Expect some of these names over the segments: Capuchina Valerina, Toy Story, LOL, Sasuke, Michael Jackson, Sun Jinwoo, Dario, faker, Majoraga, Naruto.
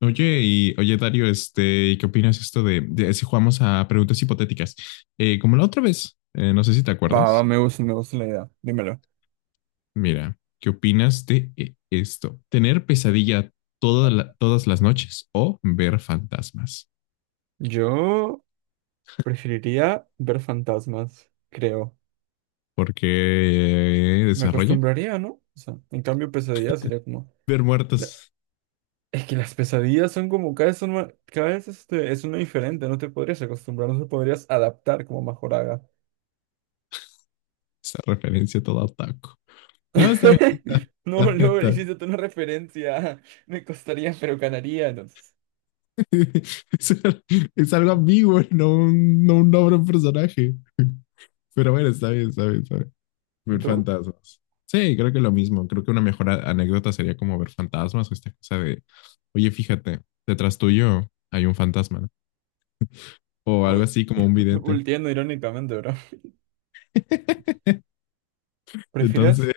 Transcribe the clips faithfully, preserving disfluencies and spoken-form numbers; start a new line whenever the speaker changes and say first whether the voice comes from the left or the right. left: Oye, y oye, Dario, este, ¿y qué opinas esto de, de si jugamos a preguntas hipotéticas? Eh, como la otra vez, eh, no sé si te
right: Va, va,
left: acuerdas.
right: me gusta, me gusta la idea. Dímelo.
left: Mira, ¿qué opinas de eh, esto? ¿Tener pesadilla toda la- todas las noches o ver fantasmas?
right: Yo preferiría ver fantasmas, creo.
left: Porque eh,
right: Me
left: desarrolla
right: acostumbraría, ¿no? O sea, en cambio, pesadillas sería como
left: ver
right: la-
left: muertos.
right: es que las pesadillas son como cada vez son ma- cada vez este, es una diferente, no te podrías acostumbrar, no te podrías adaptar como Majoraga.
left: Esa referencia toda otaku. No, está bien, está, está
right: No,
left: bien,
right: no,
left: está.
right: hiciste tú una referencia. Me costaría, pero ganaría, entonces.
left: Es, es algo ambiguo, no un, no un nombre, un personaje. Pero bueno, está bien, está bien, está bien.
right: ¿Y
left: Ver
right: tú?
left: fantasmas. Sí, creo que lo mismo. Creo que una mejor a- anécdota sería como ver fantasmas o esta cosa de, oye, fíjate, detrás tuyo hay un fantasma, ¿no? O algo
right: Uy,
left: así como un vidente.
right: volteando irónicamente, bro.
left: Entonces,
right: ¿Prefieres?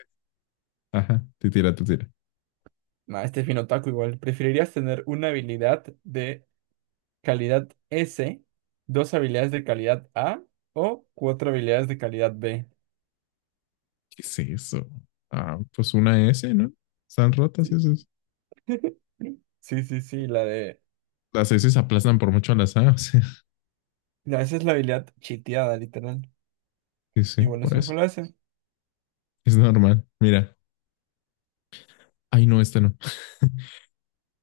left: ajá, te tira, te tira.
right: Nah, este es bien otaku igual. ¿Preferirías tener una habilidad de calidad S, dos habilidades de calidad A o cuatro habilidades de calidad B?
left: ¿Qué es eso? Ah, pues una ese, ¿no? Están rotas
right: Sí,
left: esas.
right: sí, sí, sí, la de...
left: Las eses aplazan por mucho a las aes, o sea,
right: no, esa es la habilidad chiteada, literal.
left: sí, sí,
right: Y bueno,
left: por
right: eso fue
left: eso.
right: la S.
left: Es normal. Mira, ay, no, este no.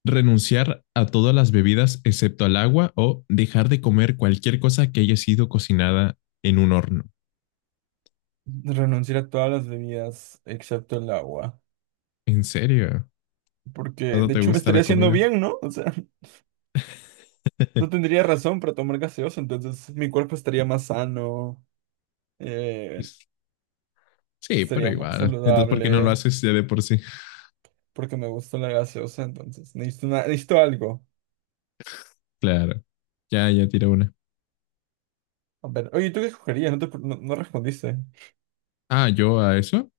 left: Renunciar a todas las bebidas excepto al agua o dejar de comer cualquier cosa que haya sido cocinada en un horno.
right: Renunciar a todas las bebidas excepto el agua.
left: ¿En serio?
right: Porque
left: ¿Tanto
right: de
left: te
right: hecho me
left: gusta
right: estaría
left: la
right: haciendo
left: comida?
right: bien, ¿no? O sea, no tendría razón para tomar gaseosa, entonces mi cuerpo estaría más sano, eh,
left: Sí, pero
right: estaría más
left: igual. Entonces, ¿por qué no lo
right: saludable,
left: haces ya de por sí?
right: porque me gusta la gaseosa, entonces necesito, una- necesito algo.
left: Claro. Ya, ya tira una.
right: A ver, oye, ¿tú qué escogerías? No, te- no- no respondiste.
left: Ah, yo a eso.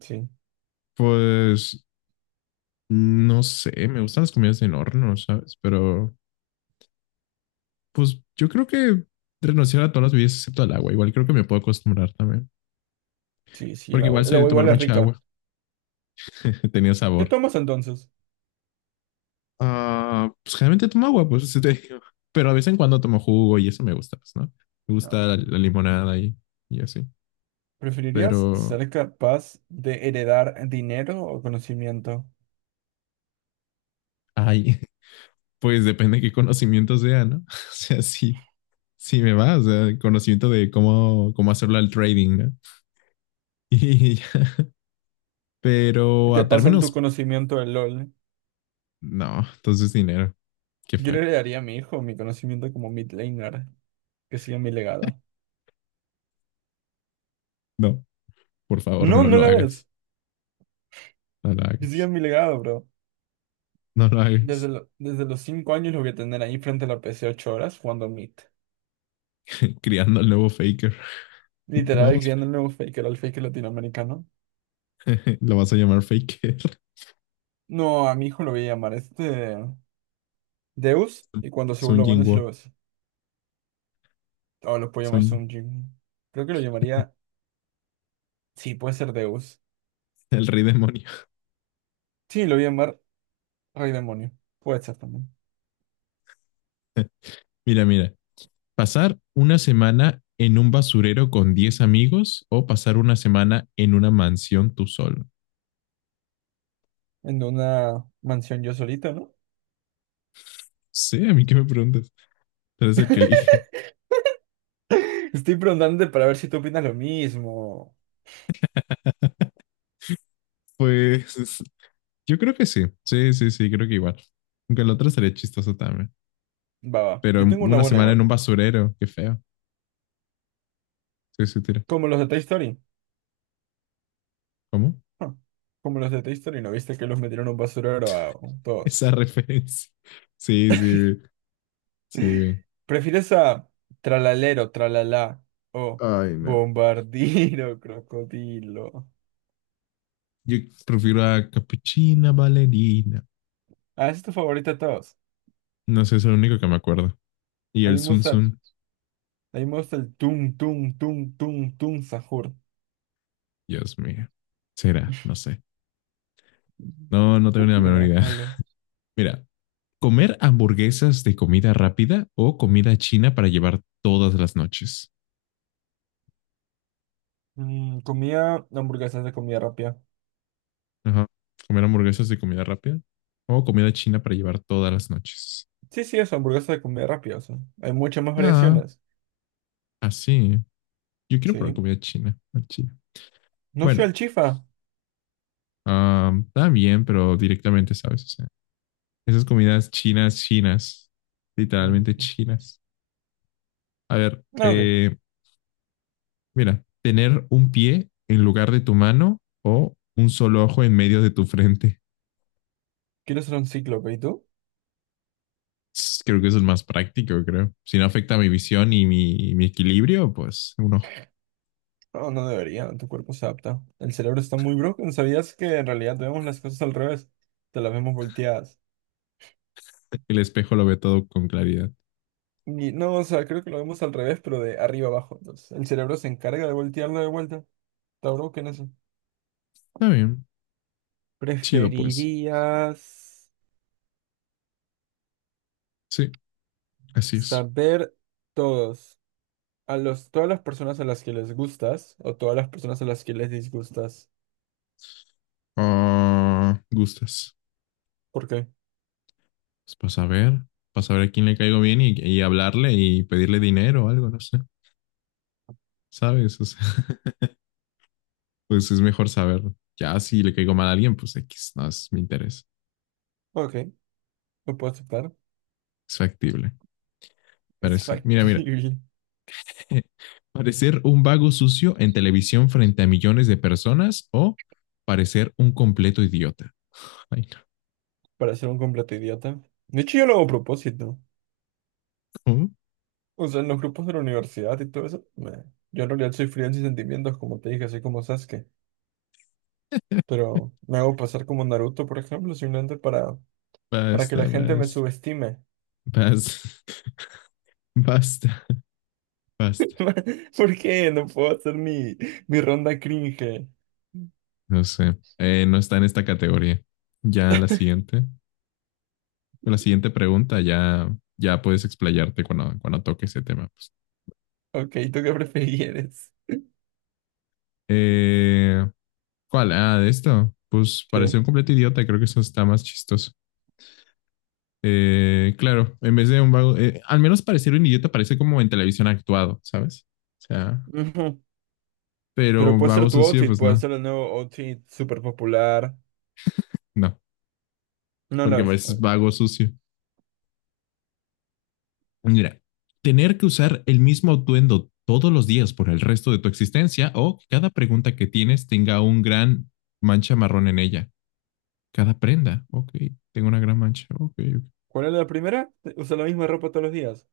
right: Sí,
left: Pues no sé, me gustan las comidas en horno, ¿sabes? Pero pues yo creo que renunciar a todas las bebidas excepto al agua. Igual creo que me puedo acostumbrar también.
right: sí, sí, el
left: Porque
right: agua,
left: igual
right: el
left: soy de
right: agua
left: tomar
right: igual es
left: mucha
right: rica.
left: agua. Tenía
right: ¿Qué
left: sabor.
right: tomas entonces?
left: Ah, pues generalmente tomo agua, pues sí te digo. Pero a veces en cuando tomo jugo y eso me gusta, pues, ¿no? Me
right: No,
left: gusta la,
right: ok.
left: la limonada y, y así.
right: ¿Preferirías
left: Pero,
right: ser capaz de heredar dinero o conocimiento?
left: ay, pues depende de qué conocimiento sea, ¿no? O sea, sí, sí me va, o sea, el conocimiento de cómo, cómo hacerlo al trading, ¿no? Y, ya.
right: Si
left: Pero
right: te
left: a
right: pasan tu
left: términos,
right: conocimiento de LOL,
left: no, entonces dinero, qué
right: yo le
left: feo.
right: heredaría a mi hijo mi conocimiento como mid laner, que siga mi legado.
left: No, por favor,
right: No,
left: no
right: no
left: lo
right: la
left: hagas,
right: ves,
left: no lo
right: que siga
left: hagas,
right: mi legado, bro.
left: no lo
right: Desde,
left: hagas.
right: lo- desde los cinco años lo voy a tener ahí frente a la P C ocho horas jugando mid.
left: Criando al nuevo faker.
right: Literal,
left: Vamos,
right: criando el nuevo faker, el faker latinoamericano.
left: lo vas a llamar faker.
right: No, a mi hijo lo voy a llamar este. Deus, y cuando se
left: Sun
right: vuelva bueno, si lo
left: Jinwoo,
right: ves. O lo puedo llamar
left: Sun,
right: Sunjin. Creo que lo llamaría. Sí, puede ser Deus.
left: el rey demonio.
right: Sí, lo voy a llamar Rey Demonio. Puede ser también.
left: Mira, mira, pasar una semana en un basurero con diez amigos o pasar una semana en una mansión tú solo.
right: En una mansión yo solito, ¿no?
left: Sí, a mí qué me preguntas. Tú eres el que elige.
right: Estoy preguntándote para ver si tú opinas lo mismo.
left: Pues yo creo que sí. Sí, sí, sí, creo que igual. Aunque el otro sería chistoso también.
right: Va, va.
left: Pero
right: Yo tengo una
left: una
right: buena
left: semana en
right: igual.
left: un basurero, qué feo. Sí, sí, tira.
right: Como los de Toy Story.
left: ¿Cómo?
right: Ah, como los de Toy Story, ¿no viste que los metieron en un basurero a todos?
left: Esa referencia. Sí, sí, sí. Sí.
right: ¿Prefieres a tralalero, Tralala o
left: Ay, no.
right: bombardino, crocodilo?
left: Yo prefiero a Capuchina Valerina.
right: Ah, esa es tu favorita de todos.
left: No sé, es el único que me acuerdo. Y
right: A mí
left: el
right: me
left: Sun
right: gusta,
left: Sun,
right: a mí me gusta el tum, tum, tum, tum, tum, sahur.
left: Dios mío. Será, no sé. No, no
right: No
left: tengo ni la
right: tiene
left: menor
right: nada de
left: idea.
right: malo.
left: Mira, comer hamburguesas de comida rápida o comida china para llevar todas las noches.
right: Mm, comía hamburguesas de comida rápida.
left: Ajá. Comer hamburguesas de comida rápida o comida china para llevar todas las noches.
right: Sí, sí, eso, hamburguesas de comida rápida, o sea, hay muchas más
left: Ah,
right: variaciones.
left: así. Yo quiero probar
right: Sí.
left: comida china. Ah, china.
right: No soy
left: Bueno,
right: al chifa.
left: ah, está bien, pero directamente, ¿sabes? O sea, esas comidas chinas, chinas.
right: No.
left: Literalmente chinas. A ver,
right: Ah, ok.
left: eh, mira, tener un pie en lugar de tu mano o un solo ojo en medio de tu frente.
right: Quiero ser un cíclope, ¿y tú?
left: Creo que eso es más práctico, creo. Si no afecta mi visión y mi, mi equilibrio, pues un ojo.
right: No, no debería, tu cuerpo se adapta. El cerebro está muy broken. ¿Sabías que en realidad vemos las cosas al revés? Te las vemos volteadas.
left: El espejo lo ve todo con claridad.
right: Y no, o sea, creo que lo vemos al revés, pero de arriba abajo. Entonces, el cerebro se encarga de voltearlo de vuelta. Tauro, ¿qué en eso?
left: Está bien. Chido, pues.
right: ¿Preferirías
left: Sí, así es.
right: saber todos, a los, todas las personas a las que les gustas o todas las personas a las que les disgustas?
left: Ah, gustas.
right: ¿Por qué?
left: Pues para saber, para saber a quién le caigo bien y, y hablarle y pedirle dinero o algo, no sé. ¿Sabes? O sea, pues es mejor saber. Ya si le caigo mal a alguien, pues equis, no es mi interés.
right: Ok, lo puedo aceptar.
left: Es factible.
right: Es
left: Parece, mira, mira.
right: factible.
left: Parecer un vago sucio en televisión frente a millones de personas o parecer un completo idiota. Ay,
right: Para ser un completo idiota. De hecho, yo lo hago a propósito.
left: no.
right: O sea, en los grupos de la universidad y todo eso, me yo en realidad soy frío en sentimientos, como te dije, soy como Sasuke. Pero me hago pasar como Naruto, por ejemplo, simplemente para, para que la
left: Basta,
right: gente me
left: basta,
right: subestime.
left: basta, basta, basta.
right: ¿Por qué? No puedo hacer mi, mi ronda cringe.
left: No sé. Eh, no está en esta categoría. Ya la siguiente, la siguiente, pregunta, ya, ya puedes explayarte cuando, cuando toque ese tema. Pues.
right: Ok, ¿tú qué prefieres?
left: Eh, ¿Cuál? Ah, de esto. Pues parecer un
right: Sí.
left: completo idiota. Creo que eso está más chistoso. Eh, claro, en vez de un vago, eh, al menos parecer un idiota parece como en televisión actuado, ¿sabes? O sea,
right: Ujú. Pero
left: pero
right: puede ser
left: vago
right: tu
left: sucio,
right: outfit,
left: pues
right: puede
left: no,
right: ser el nuevo outfit súper popular.
left: no,
right: No lo
left: porque
right: es.
left: pareces
right: Ok.
left: vago sucio. Mira, tener que usar el mismo atuendo todos los días por el resto de tu existencia o que cada pregunta que tienes tenga un gran mancha marrón en ella. Cada prenda, ok, tengo una gran mancha, ok, ok.
right: ¿Cuál es la primera? Eh, Usa la misma ropa todos los días.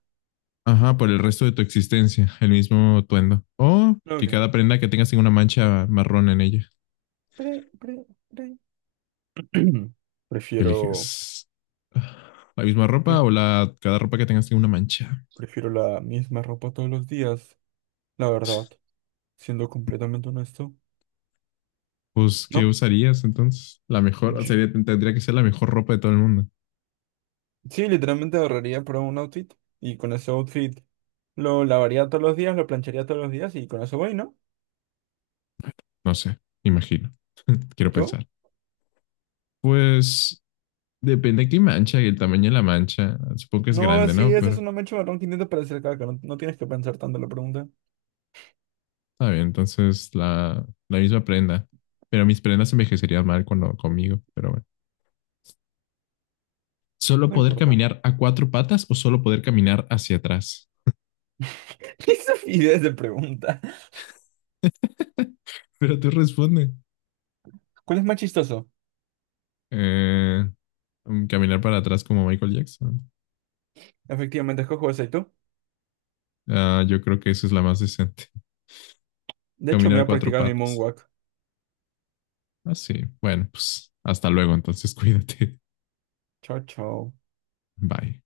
left: Ajá, por el resto de tu existencia, el mismo atuendo. O
right: No,
left: que
right: ok.
left: cada prenda que tengas tenga una mancha marrón en ella.
right: Pre- pre- pre.
left: ¿Qué
right: Prefiero,
left: eliges? ¿La misma ropa
right: pre-
left: o la, cada ropa que tengas tiene una mancha?
right: prefiero la misma ropa todos los días, la verdad, siendo completamente honesto.
left: Pues, ¿qué
right: ¿No?
left: usarías entonces? La mejor,
right: Yo-
left: sería, tendría que ser la mejor ropa de todo el mundo.
right: sí, literalmente ahorraría para un outfit y con ese outfit lo lavaría todos los días, lo plancharía todos los días y con eso voy, ¿no?
left: No sé, imagino,
right: ¿Y
left: quiero
right: tú?
left: pensar. Pues, depende de qué mancha y el tamaño de la mancha. Supongo que es
right: No,
left: grande,
right: sí,
left: ¿no?
right: ese es
left: Pero
right: un macho marrón que intenta parecer caca, no, no tienes que pensar tanto en la pregunta.
left: está bien, entonces la, la misma prenda. Pero mis prendas envejecerían mal cuando, conmigo, pero bueno. ¿Solo
right: No
left: poder
right: importa.
left: caminar a cuatro patas o solo poder caminar hacia atrás?
right: ¿Qué estupidez de pregunta?
left: Pero tú responde.
right: ¿Cuál es más chistoso?
left: Eh, Mm, Caminar para atrás como Michael Jackson.
right: Efectivamente, escojo ese, ¿y tú?
left: Ah, yo creo que esa es la más decente.
right: De hecho, me voy
left: Caminar
right: a
left: cuatro
right: practicar mi
left: patas.
right: moonwalk.
left: Ah, sí. Bueno, pues hasta luego, entonces cuídate.
right: Chao, chao.
left: Bye.